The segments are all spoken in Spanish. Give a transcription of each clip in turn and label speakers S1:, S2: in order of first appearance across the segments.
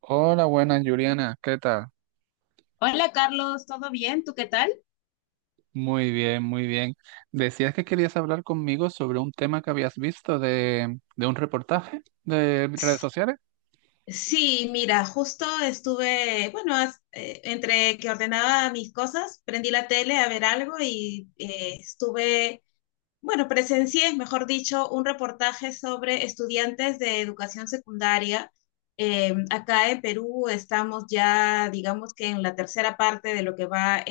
S1: Hola, buenas, Juliana. ¿Qué tal?
S2: Hola Carlos, ¿todo bien? ¿Tú qué tal?
S1: Muy bien, muy bien. Decías que querías hablar conmigo sobre un tema que habías visto de un reportaje de redes sociales.
S2: Sí, mira, justo estuve, bueno, entre que ordenaba mis cosas, prendí la tele a ver algo y estuve, bueno, presencié, mejor dicho, un reportaje sobre estudiantes de educación secundaria. Acá en Perú estamos ya, digamos que en la tercera parte de lo que va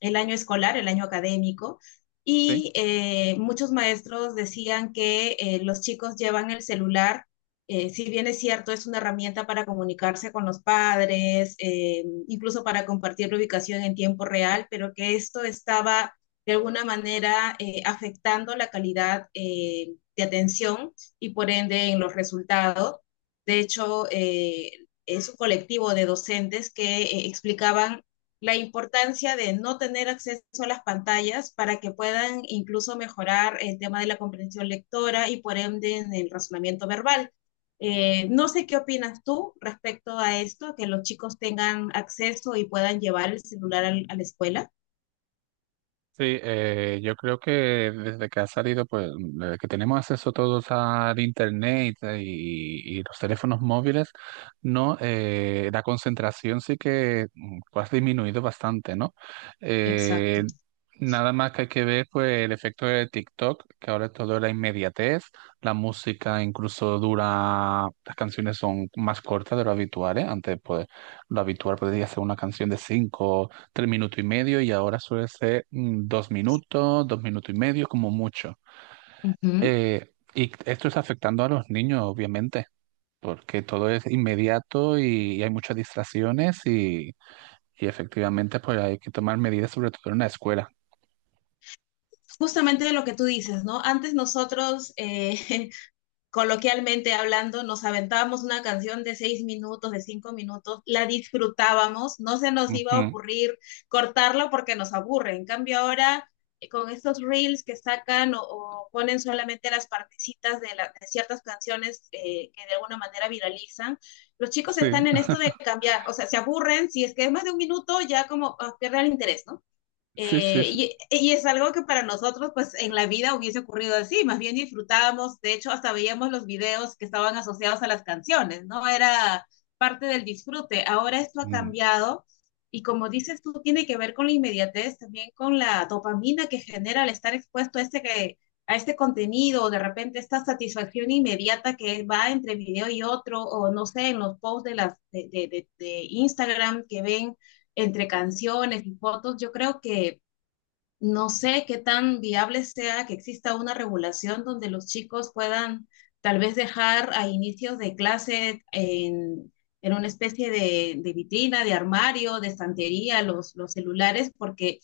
S2: el año escolar, el año académico,
S1: Sí.
S2: y muchos maestros decían que los chicos llevan el celular. Si bien es cierto, es una herramienta para comunicarse con los padres, incluso para compartir la ubicación en tiempo real, pero que esto estaba de alguna manera afectando la calidad de atención y por ende en los resultados. De hecho, es un colectivo de docentes que explicaban la importancia de no tener acceso a las pantallas para que puedan incluso mejorar el tema de la comprensión lectora y por ende en el razonamiento verbal. No sé qué opinas tú respecto a esto, que los chicos tengan acceso y puedan llevar el celular a la escuela.
S1: Sí, yo creo que desde que ha salido, pues, desde que tenemos acceso todos al internet y los teléfonos móviles, no, la concentración sí que pues, ha disminuido bastante, ¿no? Eh,
S2: Exacto.
S1: nada más que hay que ver, pues, el efecto de TikTok, que ahora todo es la inmediatez, la música incluso dura, las canciones son más cortas de lo habitual, ¿eh? Antes, pues, lo habitual podría ser una canción de cinco 3 minutos y medio, y ahora suele ser 2 minutos, 2 minutos y medio como mucho.
S2: Uh -huh.
S1: Y esto está afectando a los niños, obviamente, porque todo es inmediato y hay muchas distracciones y efectivamente pues hay que tomar medidas sobre todo en la escuela.
S2: Justamente lo que tú dices, ¿no? Antes nosotros coloquialmente hablando, nos aventábamos una canción de 6 minutos, de 5 minutos, la disfrutábamos. No se nos iba a
S1: Ujú.
S2: ocurrir cortarlo porque nos aburre. En cambio ahora, con estos reels que sacan o ponen solamente las partecitas de ciertas canciones que de alguna manera viralizan, los chicos
S1: Sí,
S2: están en esto de cambiar, o sea, se aburren, si es que es más de un minuto, ya como ah, pierde el interés, ¿no?
S1: sí, sí, sí.
S2: Y es algo que para nosotros, pues en la vida hubiese ocurrido así, más bien disfrutábamos, de hecho, hasta veíamos los videos que estaban asociados a las canciones, ¿no? Era parte del disfrute. Ahora esto ha
S1: Mm.
S2: cambiado y como dices tú, tiene que ver con la inmediatez, también con la dopamina que genera al estar expuesto a a este contenido, o de repente esta satisfacción inmediata que va entre video y otro, o no sé, en los posts de, las, de Instagram que ven entre canciones y fotos. Yo creo que no sé qué tan viable sea que exista una regulación donde los chicos puedan tal vez dejar a inicios de clase en una especie de vitrina, de armario, de estantería, los celulares, porque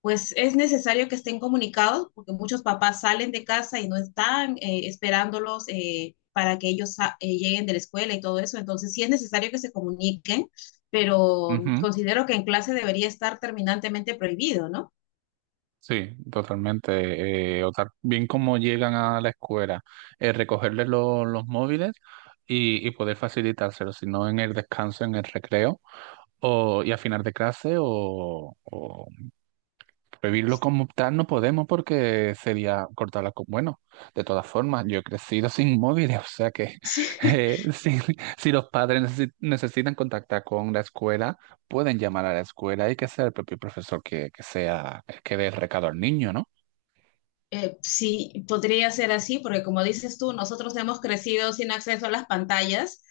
S2: pues es necesario que estén comunicados, porque muchos papás salen de casa y no están esperándolos para que ellos lleguen de la escuela y todo eso. Entonces sí es necesario que se comuniquen, pero
S1: Ujú.
S2: considero que en clase debería estar terminantemente prohibido, ¿no?
S1: Sí, totalmente. Bien como llegan a la escuela, recogerles los móviles y poder facilitárselos si no en el descanso, en el recreo. O, y afinar de clase, o prohibirlo como tal no podemos porque sería cortarla con... Bueno, de todas formas, yo he crecido sin móviles, o sea que si, si los padres necesitan contactar con la escuela, pueden llamar a la escuela y que sea el propio profesor que sea el que dé el recado al niño, ¿no?
S2: Sí, podría ser así, porque como dices tú, nosotros hemos crecido sin acceso a las pantallas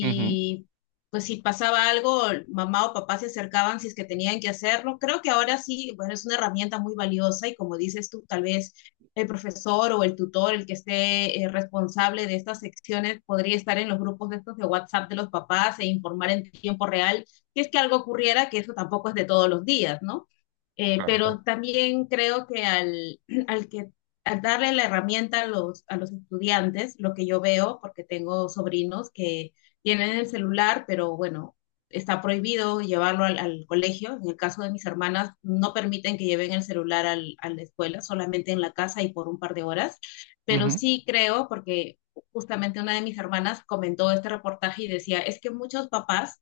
S1: Ujú,
S2: pues si pasaba algo, mamá o papá se acercaban si es que tenían que hacerlo. Creo que ahora sí, bueno, es una herramienta muy valiosa y como dices tú, tal vez el profesor o el tutor, el que esté responsable de estas secciones, podría estar en los grupos de estos de WhatsApp de los papás e informar en tiempo real si es que algo ocurriera, que eso tampoco es de todos los días, ¿no? Pero
S1: claro.
S2: también creo que al que al darle la herramienta a a los estudiantes, lo que yo veo, porque tengo sobrinos que tienen el celular, pero bueno, está prohibido llevarlo al colegio. En el caso de mis hermanas, no permiten que lleven el celular a la escuela, solamente en la casa y por un par de horas. Pero
S1: Ujú.
S2: sí creo, porque justamente una de mis hermanas comentó este reportaje y decía, es que muchos papás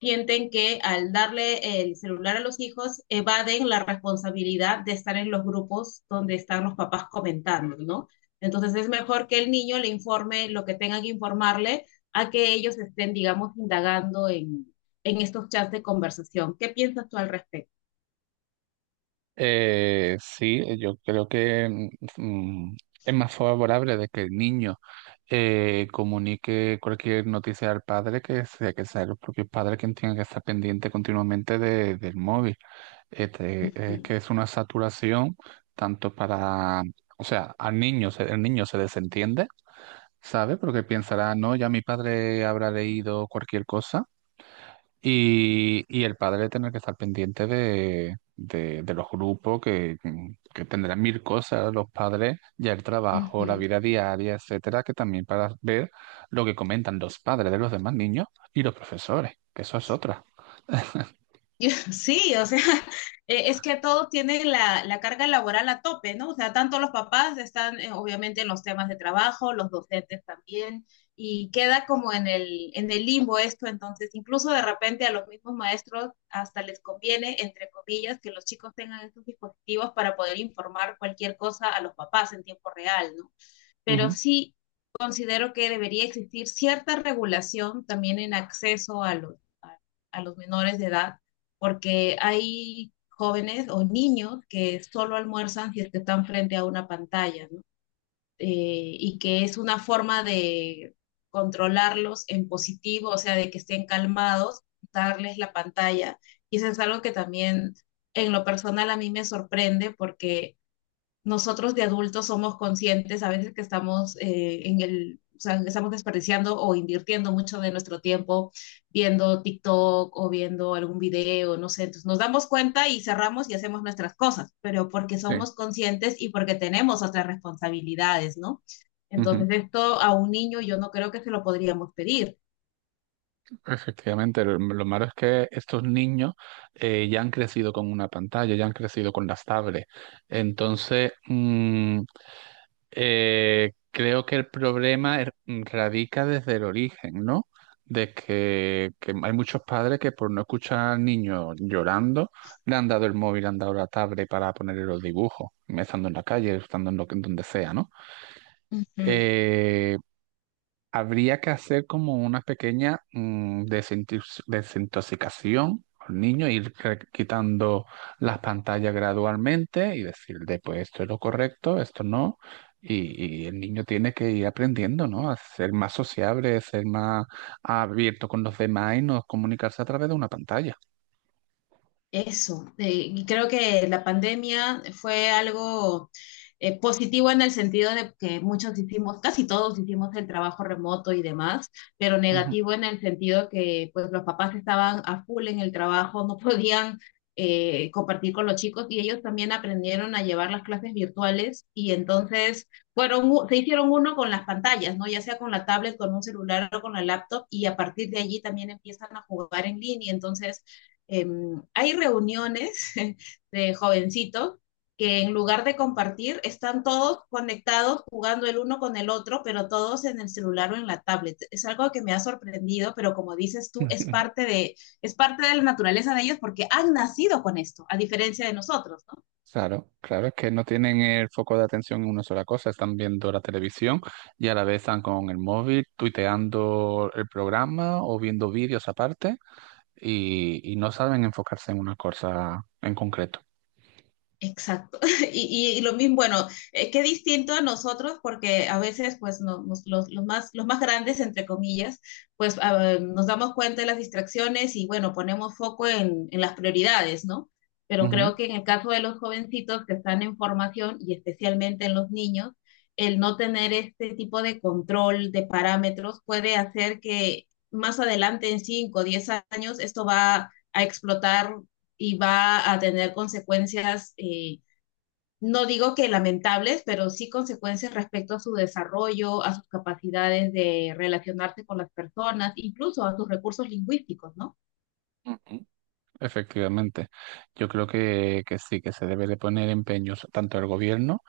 S2: sienten que al darle el celular a los hijos evaden la responsabilidad de estar en los grupos donde están los papás comentando, ¿no? Entonces es mejor que el niño le informe lo que tengan que informarle a que ellos estén, digamos, indagando en estos chats de conversación. ¿Qué piensas tú al respecto?
S1: Sí, yo creo que mm, mm, es más favorable de que el niño comunique cualquier noticia al padre, que sea, que sea el propio padre quien tenga que estar pendiente continuamente del móvil. Este,
S2: Ujú,
S1: que es una saturación tanto para, o sea, al niño, el niño se desentiende, ¿sabe? Porque pensará, no, ya mi padre habrá leído cualquier cosa, y el padre tener que estar pendiente de los grupos que tendrán mil cosas los padres, ya el trabajo, la
S2: ujú.
S1: vida diaria, etcétera, que también para ver lo que comentan los padres de los demás niños y los profesores, que eso es otra.
S2: Yo- Sí, o sea, es que todos tienen la carga laboral a tope, ¿no? O sea, tanto los papás están obviamente en los temas de trabajo, los docentes también, y queda como en en el limbo esto, entonces incluso de repente a los mismos maestros hasta les conviene, entre comillas, que los chicos tengan estos dispositivos para poder informar cualquier cosa a los papás en tiempo real, ¿no? Pero
S1: Ujú.
S2: sí considero que debería existir cierta regulación también en acceso a a, a los menores de edad, porque hay jóvenes o niños que solo almuerzan si es que están frente a una pantalla, ¿no? Y que es una forma de controlarlos en positivo, o sea, de que estén calmados, darles la pantalla. Y eso es algo que también en lo personal a mí me sorprende porque nosotros de adultos somos conscientes a veces que estamos o sea, estamos desperdiciando o invirtiendo mucho de nuestro tiempo viendo TikTok o viendo algún video, no sé, entonces nos damos cuenta y cerramos y hacemos nuestras cosas, pero porque
S1: Sí,
S2: somos conscientes y porque tenemos otras responsabilidades, ¿no?
S1: ujú.
S2: Entonces esto a un niño yo no creo que se lo podríamos pedir.
S1: Efectivamente, lo malo es que estos niños ya han crecido con una pantalla, ya han crecido con las tablets. Entonces, creo que el problema radica desde el origen, ¿no? De que hay muchos padres que por no escuchar al niño llorando, le han dado el móvil, le han dado la tablet para ponerle los dibujos, estando en la calle, estando en en donde sea, ¿no? Eh, habría que hacer como una pequeña desintoxicación al niño, quitando las pantallas gradualmente y decirle, pues esto es lo correcto, esto no. Y el niño tiene que ir aprendiendo, ¿no? A ser más sociable, ser más abierto con los demás y no comunicarse a través de una pantalla.
S2: Eso, y creo que la pandemia fue algo positivo en el sentido de que muchos hicimos, casi todos hicimos el trabajo remoto y demás, pero
S1: Ujú.
S2: negativo en el sentido que pues los papás estaban a full en el trabajo, no podían compartir con los chicos y ellos también aprendieron a llevar las clases virtuales y entonces se hicieron uno con las pantallas, ¿no? Ya sea con la tablet, con un celular o con la laptop y a partir de allí también empiezan a jugar en línea. Entonces eh, hay reuniones de jovencitos que en lugar de compartir están todos conectados jugando el uno con el otro, pero todos en el celular o en la tablet. Es algo que me ha sorprendido, pero como dices tú, es parte de la naturaleza de ellos porque han nacido con esto, a diferencia de nosotros, ¿no?
S1: Claro, claro, es que no tienen el foco de atención en una sola cosa, están viendo la televisión y a la vez están con el móvil, tuiteando el programa o viendo vídeos aparte, y no saben enfocarse en una cosa en concreto.
S2: Exacto. Y lo mismo, bueno, qué distinto a nosotros, porque a veces, pues, los más grandes, entre comillas, pues ah, nos damos cuenta de las distracciones y, bueno, ponemos foco en las prioridades, ¿no? Pero
S1: Ujú,
S2: creo que en el caso de los jovencitos que están en formación y especialmente en los niños, el no tener este tipo de control de parámetros puede hacer que más adelante, en 5 o 10 años, esto va a explotar y va a tener consecuencias, no digo que lamentables, pero sí consecuencias respecto a su desarrollo, a sus capacidades de relacionarse con las personas, incluso a sus recursos lingüísticos, ¿no?
S1: ujú. Efectivamente, yo creo que sí, que se debe de poner empeños tanto el gobierno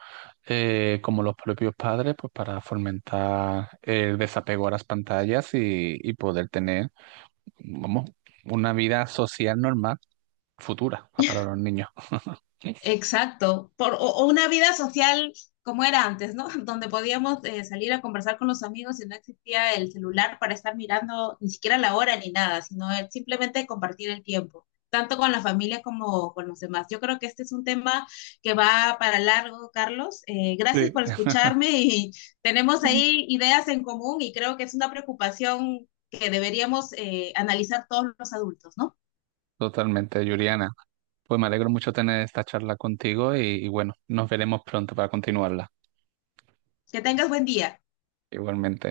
S1: como los propios padres, pues para fomentar el desapego a las pantallas y poder tener, vamos, una vida social normal futura, para los niños.
S2: Exacto, o una vida social como era antes, ¿no? Donde podíamos salir a conversar con los amigos y no existía el celular para estar mirando ni siquiera la hora ni nada, sino simplemente compartir el tiempo, tanto con la familia como con los demás. Yo creo que este es un tema que va para largo, Carlos. Gracias
S1: Sí,
S2: por escucharme y tenemos ahí ideas en común y creo que es una preocupación que deberíamos analizar todos los adultos, ¿no?
S1: totalmente, Yuriana. Pues me alegro mucho tener esta charla contigo y bueno, nos veremos pronto para continuarla.
S2: Que tengas buen día.
S1: Igualmente.